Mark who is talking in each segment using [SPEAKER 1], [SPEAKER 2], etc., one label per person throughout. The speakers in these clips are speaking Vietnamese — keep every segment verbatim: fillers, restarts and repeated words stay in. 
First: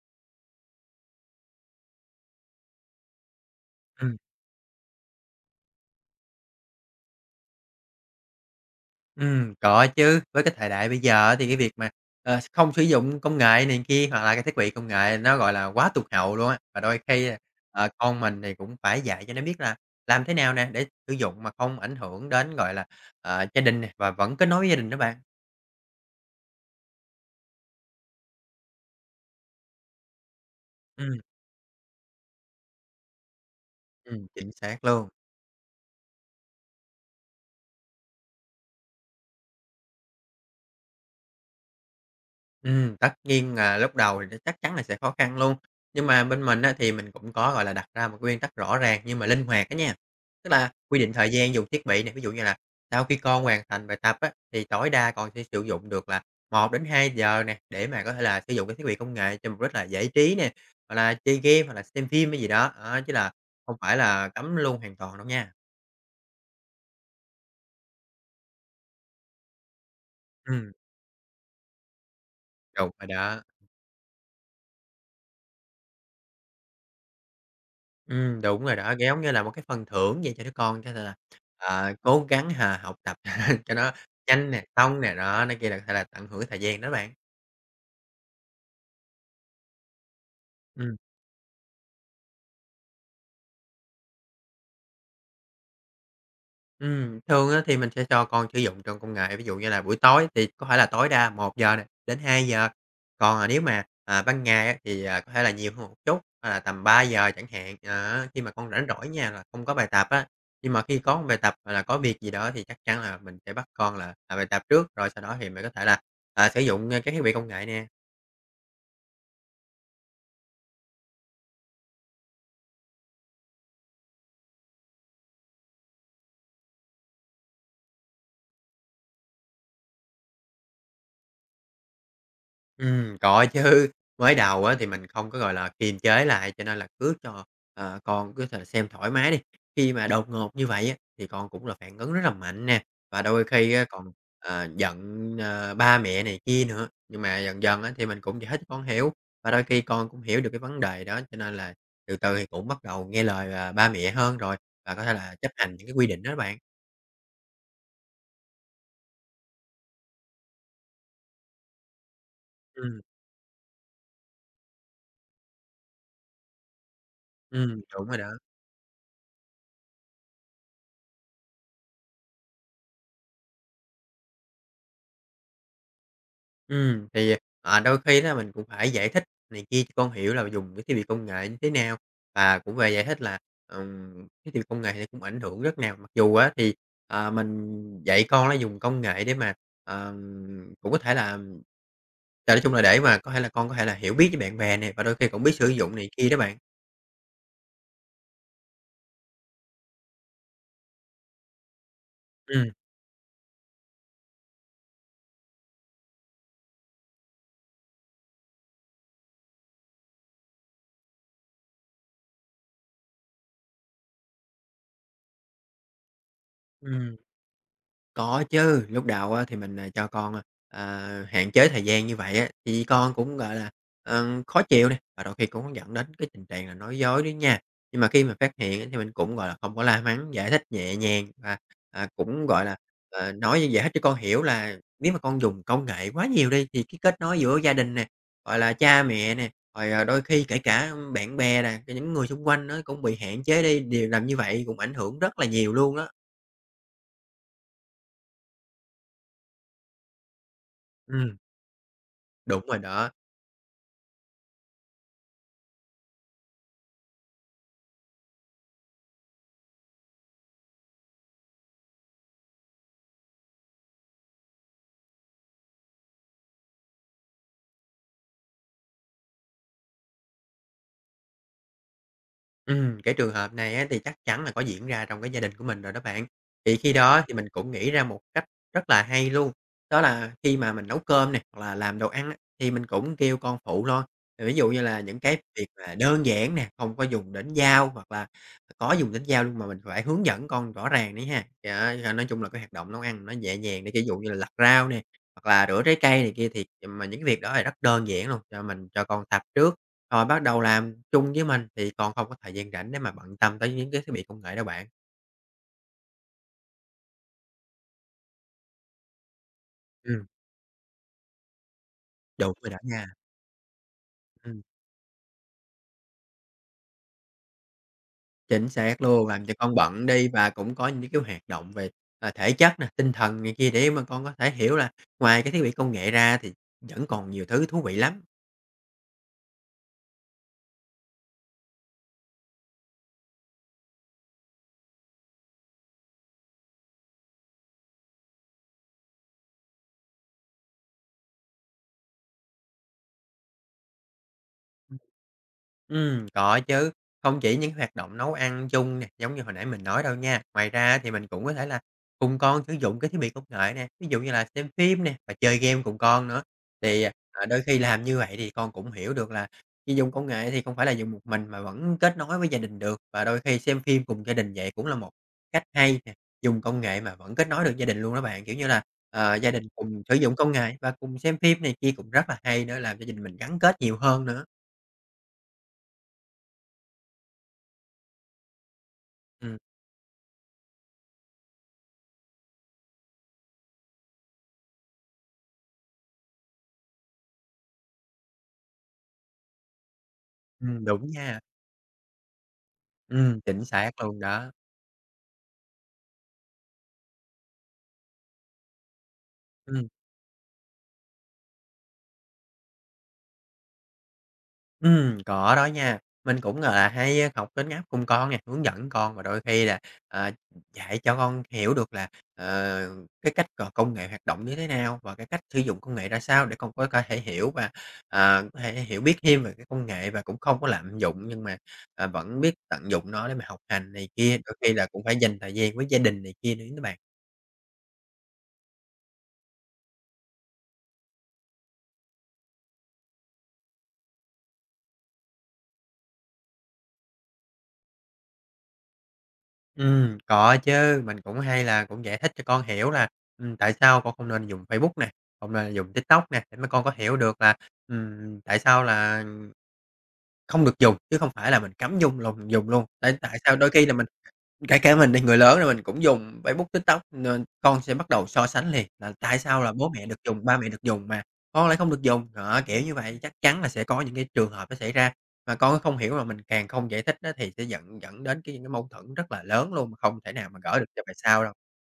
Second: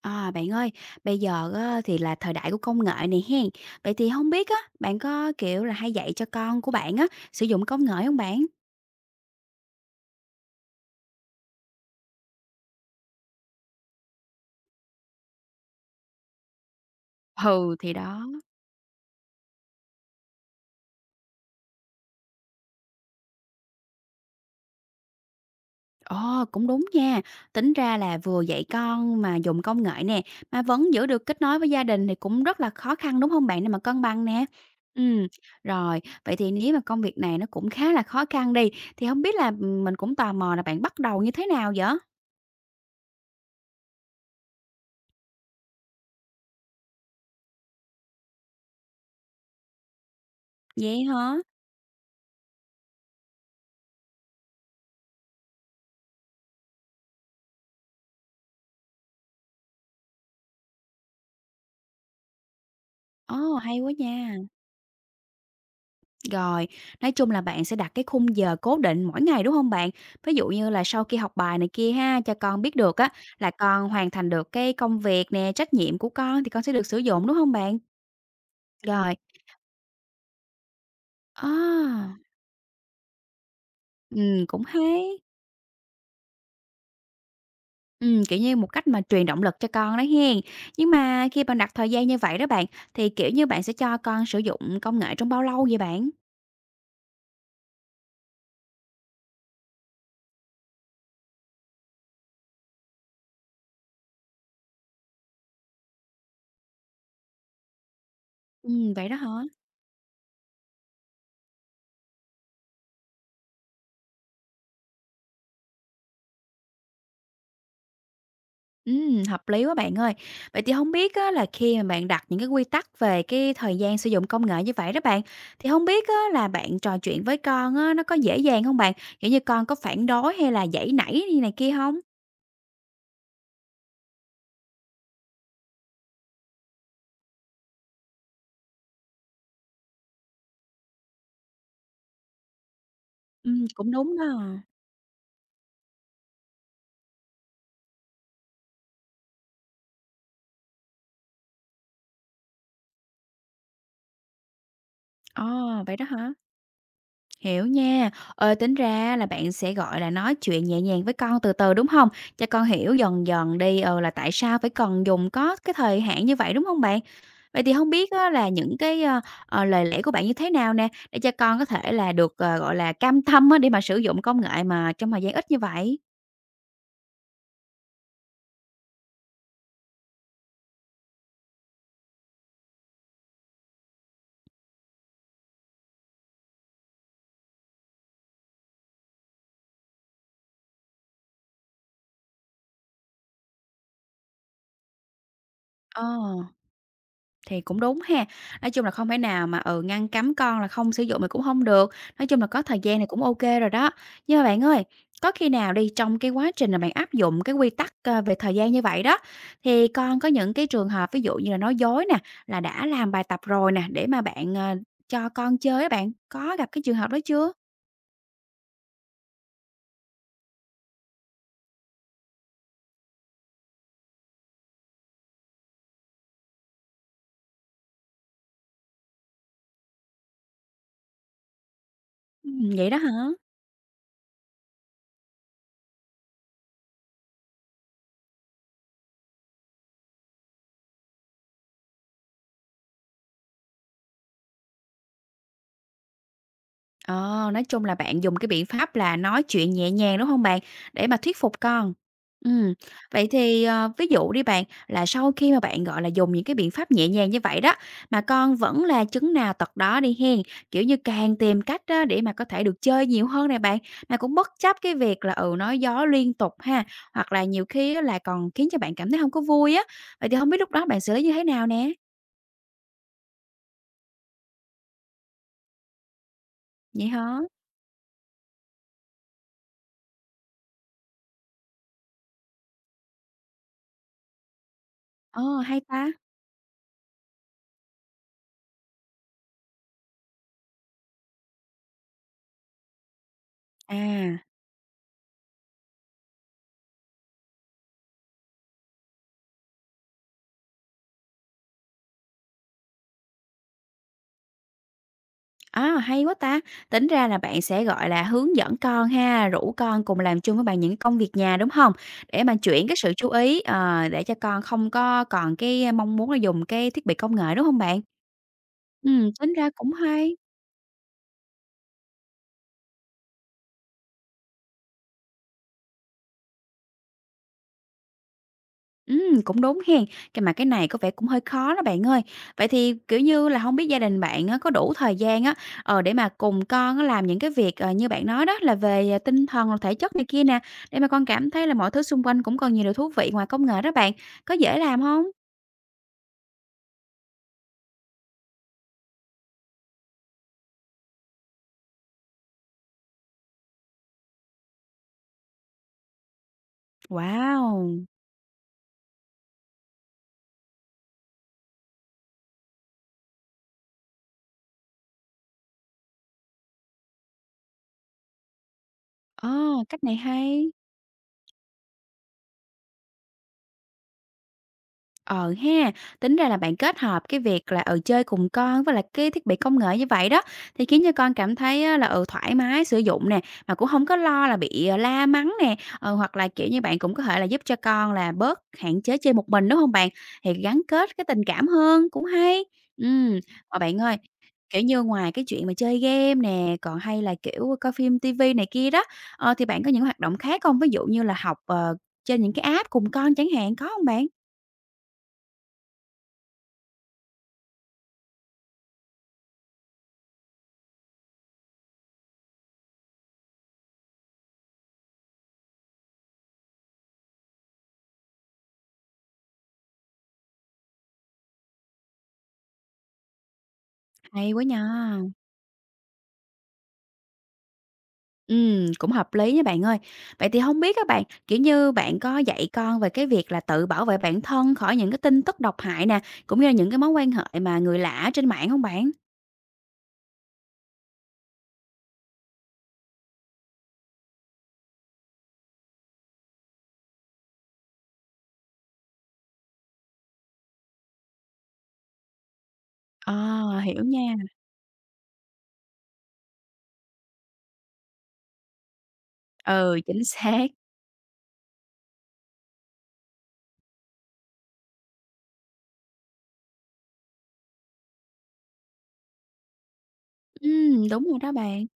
[SPEAKER 1] À, bạn ơi, bây giờ á, thì là thời đại của công nghệ này hen. Vậy thì
[SPEAKER 2] Ừm,
[SPEAKER 1] không biết á, bạn có, kiểu là, hay dạy cho con của bạn á, sử dụng công nghệ không bạn?
[SPEAKER 2] ừm, có chứ. Với cái thời đại bây giờ á thì cái việc mà, ờ, không sử dụng công nghệ này kia hoặc là cái thiết bị công nghệ nó, gọi là, quá tụt hậu luôn á. Và đôi khi, à,
[SPEAKER 1] Ừ,
[SPEAKER 2] ờ,
[SPEAKER 1] thì
[SPEAKER 2] con
[SPEAKER 1] đó.
[SPEAKER 2] mình thì cũng phải dạy cho nó biết là làm thế nào nè để sử dụng mà không ảnh hưởng đến, gọi là, ờ, gia đình nè và vẫn kết nối với gia đình đó bạn.
[SPEAKER 1] Ờ, cũng đúng nha. Tính ra là vừa dạy con mà dùng công nghệ nè, mà vẫn giữ
[SPEAKER 2] Ừm,
[SPEAKER 1] được kết nối với gia đình thì cũng rất là khó khăn, đúng không bạn? Để mà cân bằng
[SPEAKER 2] ừm,
[SPEAKER 1] nè.
[SPEAKER 2] Chính xác luôn.
[SPEAKER 1] Ừ rồi, vậy thì nếu mà công việc này nó cũng khá là khó khăn đi, thì không biết là, mình cũng tò mò là bạn bắt đầu như thế nào vậy?
[SPEAKER 2] Ừm, tất nhiên là lúc đầu thì nó chắc chắn là sẽ khó khăn luôn. Nhưng mà bên mình á, thì mình cũng có, gọi là, đặt ra một cái nguyên tắc rõ ràng nhưng mà linh hoạt á nha. Tức là quy
[SPEAKER 1] Vậy
[SPEAKER 2] định thời
[SPEAKER 1] hả?
[SPEAKER 2] gian dùng thiết bị này ví dụ như là sau khi con hoàn thành bài tập á, thì tối đa còn sẽ sử dụng được là một đến hai giờ nè, để mà có thể là sử dụng cái thiết bị công nghệ cho mục đích là giải trí nè, hoặc là chơi game hoặc là xem phim hay gì đó, đó, chứ là
[SPEAKER 1] Ồ,
[SPEAKER 2] không
[SPEAKER 1] hay quá
[SPEAKER 2] phải là
[SPEAKER 1] nha!
[SPEAKER 2] cấm luôn hoàn toàn đâu nha.
[SPEAKER 1] Rồi, nói chung là bạn sẽ đặt cái khung giờ cố định mỗi ngày, đúng không bạn? Ví dụ như
[SPEAKER 2] Ừm,
[SPEAKER 1] là sau khi học bài này kia ha, cho con biết
[SPEAKER 2] Đúng
[SPEAKER 1] được
[SPEAKER 2] rồi
[SPEAKER 1] á,
[SPEAKER 2] đó.
[SPEAKER 1] là con hoàn thành được cái công việc nè, trách nhiệm của con thì con sẽ được sử dụng, đúng không bạn?
[SPEAKER 2] Ừm, đúng rồi đó,
[SPEAKER 1] Rồi,
[SPEAKER 2] giống như là một cái phần thưởng vậy cho đứa con, cho nên là, ờ,
[SPEAKER 1] a,
[SPEAKER 2] cố gắng, hà, học tập cho nó
[SPEAKER 1] ừm,
[SPEAKER 2] nhanh
[SPEAKER 1] cũng
[SPEAKER 2] nè, xong nè,
[SPEAKER 1] hay,
[SPEAKER 2] đó, này kia là có thể là tận hưởng thời gian đó bạn.
[SPEAKER 1] ừm, kiểu như, một cách mà truyền động lực cho con đó hen. Nhưng
[SPEAKER 2] Ừm.
[SPEAKER 1] mà khi bạn đặt thời gian như vậy đó bạn, thì, kiểu như, bạn sẽ cho con sử dụng công nghệ trong bao lâu vậy bạn?
[SPEAKER 2] Ừm, thường á thì mình sẽ cho con sử dụng trong công nghệ, ví dụ như là buổi tối thì có thể là tối đa một giờ nè, đến hai giờ. Còn, à, nếu mà, à, ban ngày á thì, à, có thể là nhiều hơn một chút, à, là tầm ba giờ chẳng hạn. Đó, khi mà con rảnh
[SPEAKER 1] Ừm,
[SPEAKER 2] rỗi
[SPEAKER 1] vậy đó hả?
[SPEAKER 2] nha là không có bài tập á, nhưng mà khi có một bài tập hoặc là có việc gì đó thì chắc chắn là mình sẽ bắt con là làm bài tập trước, rồi sau đó thì mình có thể là, à, sử dụng, a, các thiết bị công nghệ nè.
[SPEAKER 1] Ừm, hợp lý quá bạn ơi. Vậy thì không biết á là khi mà bạn đặt những cái quy tắc về cái thời gian sử dụng công nghệ như vậy đó bạn, thì không biết á là bạn trò chuyện với con á nó có dễ dàng không bạn? Kiểu như, con có phản đối hay là giãy nảy như này kia không?
[SPEAKER 2] Ừm, có chứ. Mới đầu á thì mình không có, gọi là, kiềm chế lại, cho nên là cứ cho, ờ, con cứ thể xem thoải mái đi. Khi mà đột ngột như vậy á, thì con cũng là phản ứng rất là mạnh nè, và đôi
[SPEAKER 1] Ừm,
[SPEAKER 2] khi á
[SPEAKER 1] cũng
[SPEAKER 2] còn,
[SPEAKER 1] đúng đó.
[SPEAKER 2] ờ, giận, ờ, ba mẹ này kia nữa. Nhưng mà dần dần á thì mình cũng giải thích cho con hiểu, và đôi khi con cũng hiểu được cái vấn đề đó, cho nên là từ từ thì cũng bắt đầu nghe lời, à, ba mẹ hơn rồi, và có thể là
[SPEAKER 1] Ờ,
[SPEAKER 2] chấp hành những cái
[SPEAKER 1] vậy đó
[SPEAKER 2] quy định
[SPEAKER 1] hả?
[SPEAKER 2] đó bạn.
[SPEAKER 1] Hiểu nha. Ờ, tính ra là bạn sẽ, gọi là, nói chuyện nhẹ nhàng với con từ từ, đúng không? Cho con hiểu
[SPEAKER 2] Ừm,
[SPEAKER 1] dần dần đi, ừ, là tại sao phải cần dùng có cái thời hạn như vậy, đúng không bạn? Vậy thì
[SPEAKER 2] ừm,
[SPEAKER 1] không
[SPEAKER 2] Đúng
[SPEAKER 1] biết
[SPEAKER 2] rồi
[SPEAKER 1] á
[SPEAKER 2] đó.
[SPEAKER 1] là những cái, ơ, ờ, lời lẽ của bạn như thế nào nè, để cho con có thể là được, ờ, gọi là, cam tâm á để mà sử dụng công nghệ mà trong thời gian ít như vậy?
[SPEAKER 2] Ừ thì, à, đôi khi đó mình cũng phải giải thích này kia cho con hiểu là dùng cái thiết bị công nghệ như thế nào, và cũng về giải thích là, ừm, cái thiết bị công nghệ thì cũng ảnh hưởng rất nào. Mặc dù á thì, ờ, mình dạy con nó dùng công nghệ để mà, ờm, cũng có thể là nói chung là để mà có thể là con có thể là hiểu biết với bạn bè này và đôi khi cũng biết sử dụng
[SPEAKER 1] Ờ,
[SPEAKER 2] này kia đó bạn.
[SPEAKER 1] thì cũng đúng ha. Nói chung là không thể nào mà, ừ, ngăn cấm con là không sử dụng thì cũng không được, nói chung là có
[SPEAKER 2] Ừm,
[SPEAKER 1] thời gian thì cũng ok rồi đó. Nhưng mà bạn ơi, có khi nào đi, trong cái quá trình là bạn áp dụng cái quy tắc, ơ, về thời gian như vậy đó, thì con có những cái trường hợp ví dụ như là nói dối nè, là đã làm bài tập rồi nè, để mà bạn, ờ, cho con chơi á bạn, có gặp cái trường hợp
[SPEAKER 2] ừm.
[SPEAKER 1] đó chưa?
[SPEAKER 2] Có chứ, lúc đầu á thì mình, à, cho con, à, hạn chế thời gian như vậy á, thì con cũng, gọi là, ờ, khó chịu nè, và đôi khi cũng dẫn đến cái tình trạng là nói dối đấy nha. Nhưng mà khi mà phát hiện á thì mình cũng, gọi là, không có la mắng, giải thích nhẹ nhàng và, à, cũng, gọi
[SPEAKER 1] Ừm,
[SPEAKER 2] là,
[SPEAKER 1] vậy đó hả?
[SPEAKER 2] ờ, nói như giải thích cho con hiểu là nếu mà con dùng công nghệ quá nhiều đi thì cái kết nối giữa gia đình nè, gọi là, cha mẹ nè, rồi, à, đôi khi kể cả bạn bè nè, những người xung quanh nó cũng bị hạn chế đi, điều làm như vậy cũng ảnh hưởng rất là nhiều luôn đó.
[SPEAKER 1] Ờ, nói chung là bạn dùng cái biện pháp là nói chuyện nhẹ nhàng, đúng không bạn? Để mà
[SPEAKER 2] Ừm,
[SPEAKER 1] thuyết phục con.
[SPEAKER 2] Đúng
[SPEAKER 1] Ừm,
[SPEAKER 2] rồi đó.
[SPEAKER 1] vậy thì, ờ, ví dụ đi bạn, là sau khi mà bạn, gọi là, dùng những cái biện pháp nhẹ nhàng như vậy đó, mà con vẫn là chứng nào tật đó đi hen, kiểu như, càng tìm cách á để mà có thể được chơi nhiều hơn nè bạn, mà cũng bất chấp cái việc là, ừ, nói gió liên tục ha, hoặc là nhiều khi á là còn khiến cho bạn cảm thấy không có vui á, vậy thì không biết lúc đó bạn xử lý như thế nào nè?
[SPEAKER 2] Ừm, cái trường hợp này á thì chắc chắn là có diễn ra trong cái gia đình của mình rồi đó bạn. Thì khi
[SPEAKER 1] Vậy
[SPEAKER 2] đó thì
[SPEAKER 1] hả?
[SPEAKER 2] mình cũng nghĩ ra một cách rất là hay luôn, đó là khi mà mình nấu cơm này hoặc là làm đồ ăn á, thì mình cũng kêu con phụ lo. Thì ví dụ như là những cái
[SPEAKER 1] Ờ,
[SPEAKER 2] việc
[SPEAKER 1] hay
[SPEAKER 2] mà
[SPEAKER 1] ta!
[SPEAKER 2] đơn giản nè, không có dùng đến dao hoặc là có dùng đến dao nhưng mà mình phải hướng dẫn con rõ ràng đấy ha. Đó, cho nói chung là cái hoạt động nấu ăn nó nhẹ nhàng để ví dụ như là
[SPEAKER 1] À.
[SPEAKER 2] lặt rau nè, hoặc là rửa trái cây này kia thì mà những cái việc đó là rất đơn giản luôn, cho mình cho con tập trước. Rồi bắt đầu làm chung với mình thì còn không có thời gian rảnh để mà bận tâm tới những cái thiết bị công nghệ đâu bạn.
[SPEAKER 1] À, hay quá ta! Tính ra là bạn sẽ, gọi là, hướng dẫn con ha, rủ con cùng
[SPEAKER 2] Ừm,
[SPEAKER 1] làm chung với bạn những công việc nhà, đúng không? Để
[SPEAKER 2] Đúng
[SPEAKER 1] mà
[SPEAKER 2] rồi đó
[SPEAKER 1] chuyển cái
[SPEAKER 2] nha,
[SPEAKER 1] sự chú ý, ờ, để cho
[SPEAKER 2] ừm,
[SPEAKER 1] con không có còn cái mong muốn là dùng cái thiết bị công nghệ, đúng không bạn?
[SPEAKER 2] chính xác luôn,
[SPEAKER 1] Ừm,
[SPEAKER 2] làm
[SPEAKER 1] tính
[SPEAKER 2] cho
[SPEAKER 1] ra
[SPEAKER 2] con
[SPEAKER 1] cũng
[SPEAKER 2] bận đi
[SPEAKER 1] hay.
[SPEAKER 2] và cũng có những cái hoạt động về, à, thể chất nè, tinh thần này kia để mà con có thể hiểu là ngoài cái thiết bị công nghệ ra thì vẫn còn nhiều thứ thú vị lắm.
[SPEAKER 1] Ừm, cũng đúng hen, cái mà cái này có vẻ cũng hơi khó đó bạn ơi. Vậy thì, kiểu như là, không biết gia đình bạn á có đủ thời gian á, ờ, để mà cùng con á làm những cái việc, ờ, như bạn nói đó là về, à, tinh thần, rồi thể chất này kia nè, để mà con cảm thấy là mọi thứ xung quanh cũng còn nhiều điều thú vị ngoài công nghệ đó bạn, có dễ làm không?
[SPEAKER 2] Ừm, có chứ. Không chỉ những hoạt động nấu ăn chung nè, giống như hồi nãy mình nói đâu nha, ngoài ra thì mình cũng có thể là cùng con sử dụng cái thiết bị công nghệ nè, ví dụ như là xem phim nè và chơi game cùng con nữa. Thì, à, à, đôi khi làm
[SPEAKER 1] Wow!
[SPEAKER 2] như vậy thì con cũng hiểu được là khi dùng công nghệ thì không phải là dùng một mình mà vẫn kết nối với gia đình được, và đôi khi xem phim cùng gia đình vậy cũng là một cách hay nè, dùng công nghệ mà vẫn kết nối được gia đình luôn đó bạn. Kiểu như là, ờ,
[SPEAKER 1] Ờ,
[SPEAKER 2] gia đình cùng
[SPEAKER 1] cách
[SPEAKER 2] sử
[SPEAKER 1] này
[SPEAKER 2] dụng công
[SPEAKER 1] hay.
[SPEAKER 2] nghệ và cùng xem phim này kia cũng rất là hay nữa, làm cho gia đình mình gắn kết nhiều hơn nữa.
[SPEAKER 1] Ờ ha, tính ra là bạn kết hợp cái việc là, ở chơi cùng con với lại cái thiết
[SPEAKER 2] Ừm.
[SPEAKER 1] bị công nghệ như vậy đó, thì khiến cho con cảm thấy á là, ừ, thoải mái sử dụng nè, mà cũng không có lo là bị, ờ, la mắng nè, ừ, hoặc là, kiểu như, bạn cũng có thể là giúp cho con là bớt hạn chế chơi một mình, đúng không bạn? Thì gắn
[SPEAKER 2] Ừm, đúng
[SPEAKER 1] kết cái
[SPEAKER 2] nha.
[SPEAKER 1] tình cảm hơn, cũng hay.
[SPEAKER 2] Ừm,
[SPEAKER 1] Ừm,
[SPEAKER 2] chính
[SPEAKER 1] mà
[SPEAKER 2] xác
[SPEAKER 1] bạn ơi,
[SPEAKER 2] luôn đó.
[SPEAKER 1] kiểu như, ngoài cái chuyện mà chơi game nè, còn hay là, kiểu, coi phim tivi này kia đó, ờ, thì bạn
[SPEAKER 2] Ừm,
[SPEAKER 1] có những hoạt động khác không? Ví dụ như là học, ờ, trên những cái app cùng con chẳng hạn, có không bạn?
[SPEAKER 2] ừm, có đó nha. Mình cũng, gọi là, hay, ơ, học trên app cùng con nè, hướng dẫn con và đôi khi là, ờ, dạy cho con hiểu được là, ờ, cái cách c công nghệ hoạt động như thế nào và cái cách sử dụng công nghệ ra sao để con có có thể hiểu và, ờ, có thể hiểu biết thêm về cái công nghệ và cũng không có lạm dụng nhưng mà, à, vẫn biết tận dụng nó để mà học hành này kia.
[SPEAKER 1] Hay
[SPEAKER 2] Đôi
[SPEAKER 1] quá
[SPEAKER 2] khi
[SPEAKER 1] nha!
[SPEAKER 2] là cũng phải dành thời gian với gia đình này kia nữa đó bạn.
[SPEAKER 1] Ừ, cũng hợp lý nha bạn ơi. Vậy thì không biết các bạn, kiểu như, bạn có dạy con về cái việc là tự bảo vệ bản thân khỏi những cái tin tức độc hại nè, cũng như là những cái mối quan hệ mà người lạ trên mạng không bạn?
[SPEAKER 2] Ừm, có chứ, mình cũng hay là cũng giải thích cho con hiểu là, ừm, tại sao con không nên dùng Facebook nè, không nên dùng TikTok nè, để mấy con có hiểu được là, ừm, tại sao là không được dùng, chứ không phải là mình cấm dùng luôn dùng luôn. Tại tại sao đôi
[SPEAKER 1] À,
[SPEAKER 2] khi là
[SPEAKER 1] hiểu
[SPEAKER 2] mình.
[SPEAKER 1] nha.
[SPEAKER 2] Kể cả mình đi, người lớn rồi mình cũng dùng Facebook, TikTok nên con sẽ bắt đầu so sánh liền là tại sao là bố
[SPEAKER 1] Ừ,
[SPEAKER 2] mẹ được
[SPEAKER 1] chính
[SPEAKER 2] dùng, ba
[SPEAKER 1] xác.
[SPEAKER 2] mẹ được dùng mà con lại không được dùng. Đó, kiểu như vậy, chắc chắn là sẽ có những cái trường hợp nó xảy ra mà con không hiểu mà mình càng không giải thích á thì sẽ dẫn dẫn đến cái những cái mâu thuẫn rất là lớn luôn, mà không thể nào mà
[SPEAKER 1] Ừ
[SPEAKER 2] gỡ được cho bài
[SPEAKER 1] đúng rồi
[SPEAKER 2] sau đâu.
[SPEAKER 1] đó bạn.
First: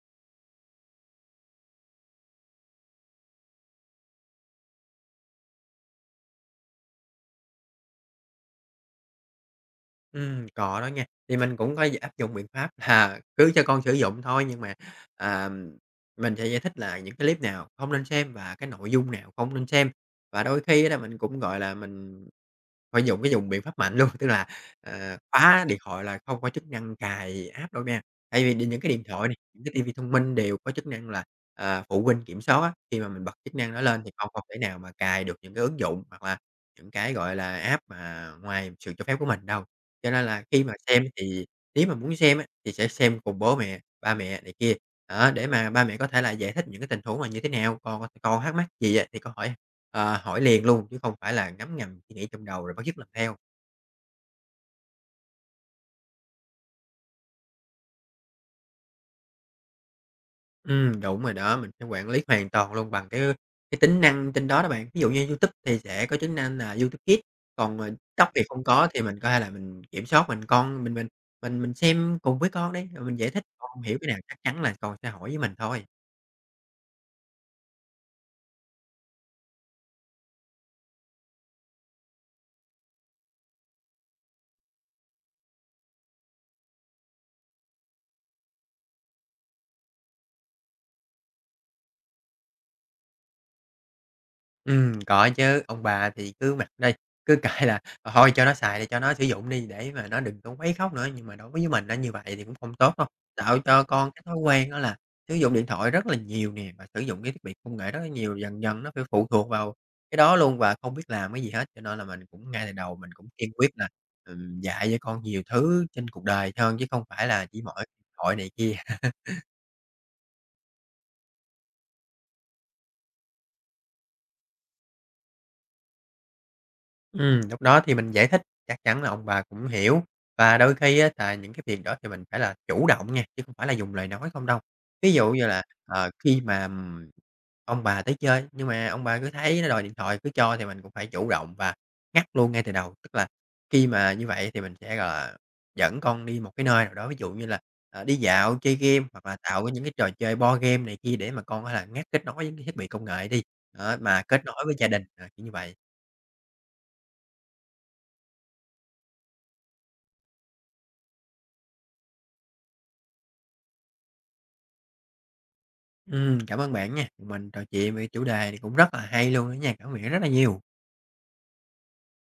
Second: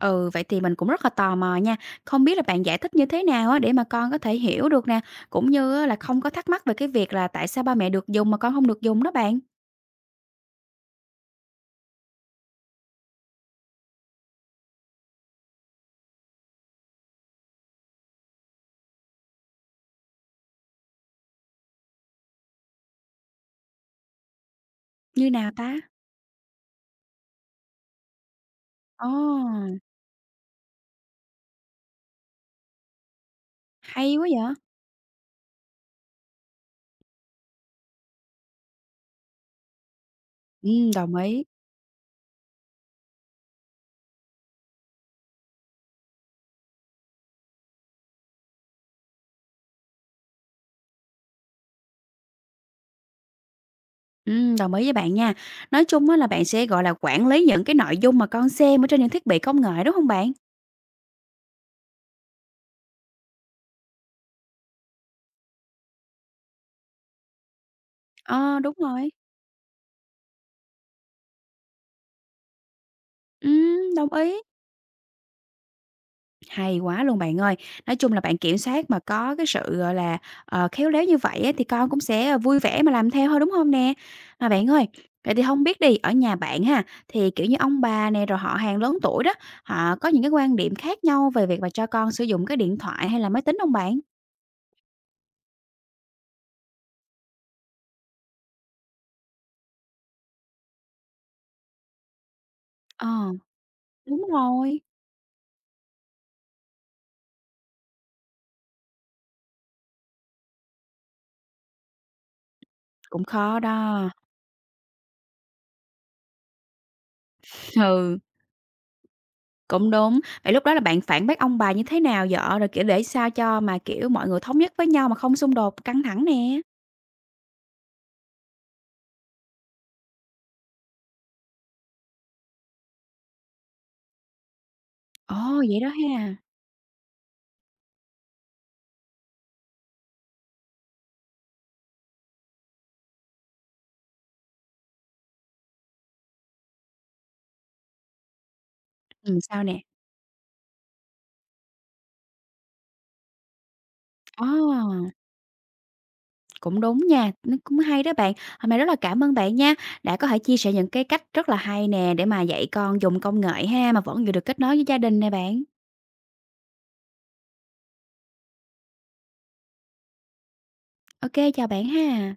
[SPEAKER 1] Ừ, vậy thì mình cũng rất là tò mò nha, không biết là bạn giải thích như thế nào á để mà con có thể hiểu được nè, cũng như á là không có thắc mắc về cái việc là tại sao ba mẹ được dùng mà con không được dùng đó bạn?
[SPEAKER 2] Ừm, có đó nha, thì mình cũng có áp dụng biện pháp là cứ cho con sử dụng thôi, nhưng mà, à, mình sẽ giải thích là những cái clip nào không nên xem và cái nội dung nào không nên xem. Và đôi khi đó mình cũng, gọi là, mình phải dùng cái dùng biện pháp mạnh luôn, tức là, ờ,
[SPEAKER 1] Như nào
[SPEAKER 2] khóa
[SPEAKER 1] ta?
[SPEAKER 2] điện thoại là không có chức năng cài app đâu nha. Tại vì đ những cái điện thoại này, những
[SPEAKER 1] Ồ,
[SPEAKER 2] cái ti thông minh đều có chức năng là, à, phụ huynh kiểm soát á, khi mà mình bật chức năng đó lên thì
[SPEAKER 1] hay quá
[SPEAKER 2] con không
[SPEAKER 1] vậy!
[SPEAKER 2] thể nào mà cài được những cái ứng dụng hoặc là những cái, gọi là, app mà ngoài sự cho phép của mình đâu. Cho nên là khi mà
[SPEAKER 1] Ừm,
[SPEAKER 2] xem
[SPEAKER 1] đồng ý,
[SPEAKER 2] thì nếu mà muốn xem á, thì sẽ xem cùng bố mẹ, ba mẹ này kia, đó, để mà ba mẹ có thể là giải thích những cái tình huống là như thế nào, còn còn thắc mắc gì á thì có hỏi, ờ, hỏi liền luôn, chứ không phải là ngấm ngầm suy nghĩ trong đầu rồi bắt chước làm theo.
[SPEAKER 1] ừm, đồng ý với bạn nha. Nói chung á là bạn sẽ, gọi là, quản lý những cái nội dung mà con xem ở trên những thiết bị công nghệ, đúng hông bạn?
[SPEAKER 2] Ừm, đúng rồi đó, mình sẽ quản lý hoàn toàn luôn bằng cái cái tính năng trên đó đó bạn. Ví dụ như YouTube thì sẽ có tính năng là YouTube Kids, còn, ờ, TikTok thì
[SPEAKER 1] Ờ,
[SPEAKER 2] không
[SPEAKER 1] đúng
[SPEAKER 2] có thì
[SPEAKER 1] rồi,
[SPEAKER 2] mình có thể là mình kiểm soát mình con mình mình mình mình xem cùng với con đi, rồi mình giải thích, con hông
[SPEAKER 1] ừm,
[SPEAKER 2] hiểu cái
[SPEAKER 1] đồng
[SPEAKER 2] nào
[SPEAKER 1] ý.
[SPEAKER 2] chắc chắn là con sẽ hỏi với mình thôi.
[SPEAKER 1] Hay quá luôn bạn ơi. Nói chung là bạn kiểm soát mà có cái sự, gọi là, ờ, khéo léo như vậy á thì con cũng sẽ ờ, vui vẻ mà làm theo thôi, đúng hông nè? Mà bạn ơi, vậy thì hông biết đi, ở nhà bạn ha, thì, kiểu như, ông bà nè, rồi họ hàng lớn tuổi đó, họ có những cái quan điểm khác nhau về việc mà cho con sử dụng cái điện thoại hay là máy tính hông bạn?
[SPEAKER 2] Ừm, có chứ, ông bà thì cứ mặc đi, cứ kệ là thôi cho nó xài đi, cho nó sử dụng đi để mà nó đừng có quấy khóc nữa. Nhưng mà đối với mình á, như vậy thì cũng không tốt đâu,
[SPEAKER 1] Ờ,
[SPEAKER 2] tạo cho con cái
[SPEAKER 1] đúng
[SPEAKER 2] thói quen đó
[SPEAKER 1] rồi.
[SPEAKER 2] là sử dụng điện thoại rất là nhiều nè, và sử dụng cái thiết bị công nghệ rất là nhiều, dần dần nó phải phụ thuộc vào cái đó luôn và không biết làm cái gì hết. Cho nên là mình cũng ngay từ đầu mình
[SPEAKER 1] Cũng
[SPEAKER 2] cũng kiên
[SPEAKER 1] khó
[SPEAKER 2] quyết là,
[SPEAKER 1] đó.
[SPEAKER 2] ừm, dạy cho con nhiều thứ trên cuộc đời hơn chứ không phải là chỉ mỗi điện
[SPEAKER 1] Ừ,
[SPEAKER 2] thoại này kia.
[SPEAKER 1] cũng đúng. Vậy lúc đó là bạn phản bác ông bà như thế nào vợ, rồi, kiểu, để sao cho mà, kiểu, mọi người thống nhất với nhau mà không xung đột, căng thẳng nè?
[SPEAKER 2] Ừm, lúc đó thì mình giải thích chắc chắn là ông bà cũng hiểu. Và đôi khi á là những cái việc đó thì mình phải là chủ động nha, chứ không phải là dùng lời nói không đâu. Ví dụ
[SPEAKER 1] Ồ,
[SPEAKER 2] như là,
[SPEAKER 1] vậy đó
[SPEAKER 2] ờ,
[SPEAKER 1] ha.
[SPEAKER 2] khi mà, ừm, ông bà tới chơi, nhưng mà ông bà cứ thấy nó đòi điện thoại cứ cho thì mình cũng phải chủ động và ngắt luôn ngay từ đầu. Tức là khi mà như vậy thì mình sẽ, gọi là, dẫn con đi một cái nơi nào đó, ví dụ như là, ờ, đi dạo, chơi game hoặc là
[SPEAKER 1] Ừm, sao
[SPEAKER 2] tạo
[SPEAKER 1] nè?
[SPEAKER 2] những cái trò chơi board game này kia để mà con có là ngắt kết nối với cái thiết bị công nghệ đi, đó, mà kết nối với gia đình,
[SPEAKER 1] Ồ,
[SPEAKER 2] ờ, kiểu như vậy.
[SPEAKER 1] cũng đúng nha, nó cũng hay đó bạn. Hôm nay rất là cảm ơn bạn nha, đã có thể chia sẻ những cái cách rất là hay nè để mà dạy con dùng công nghệ ha, mà vẫn giữ được kết nối với gia đình nè bạn.
[SPEAKER 2] Ừm, cảm ơn bạn nha. Mình trò chuyện về chủ đề thì cũng rất là hay luôn đó nha, cảm ơn bạn rất là nhiều.
[SPEAKER 1] Ok chào bạn ha.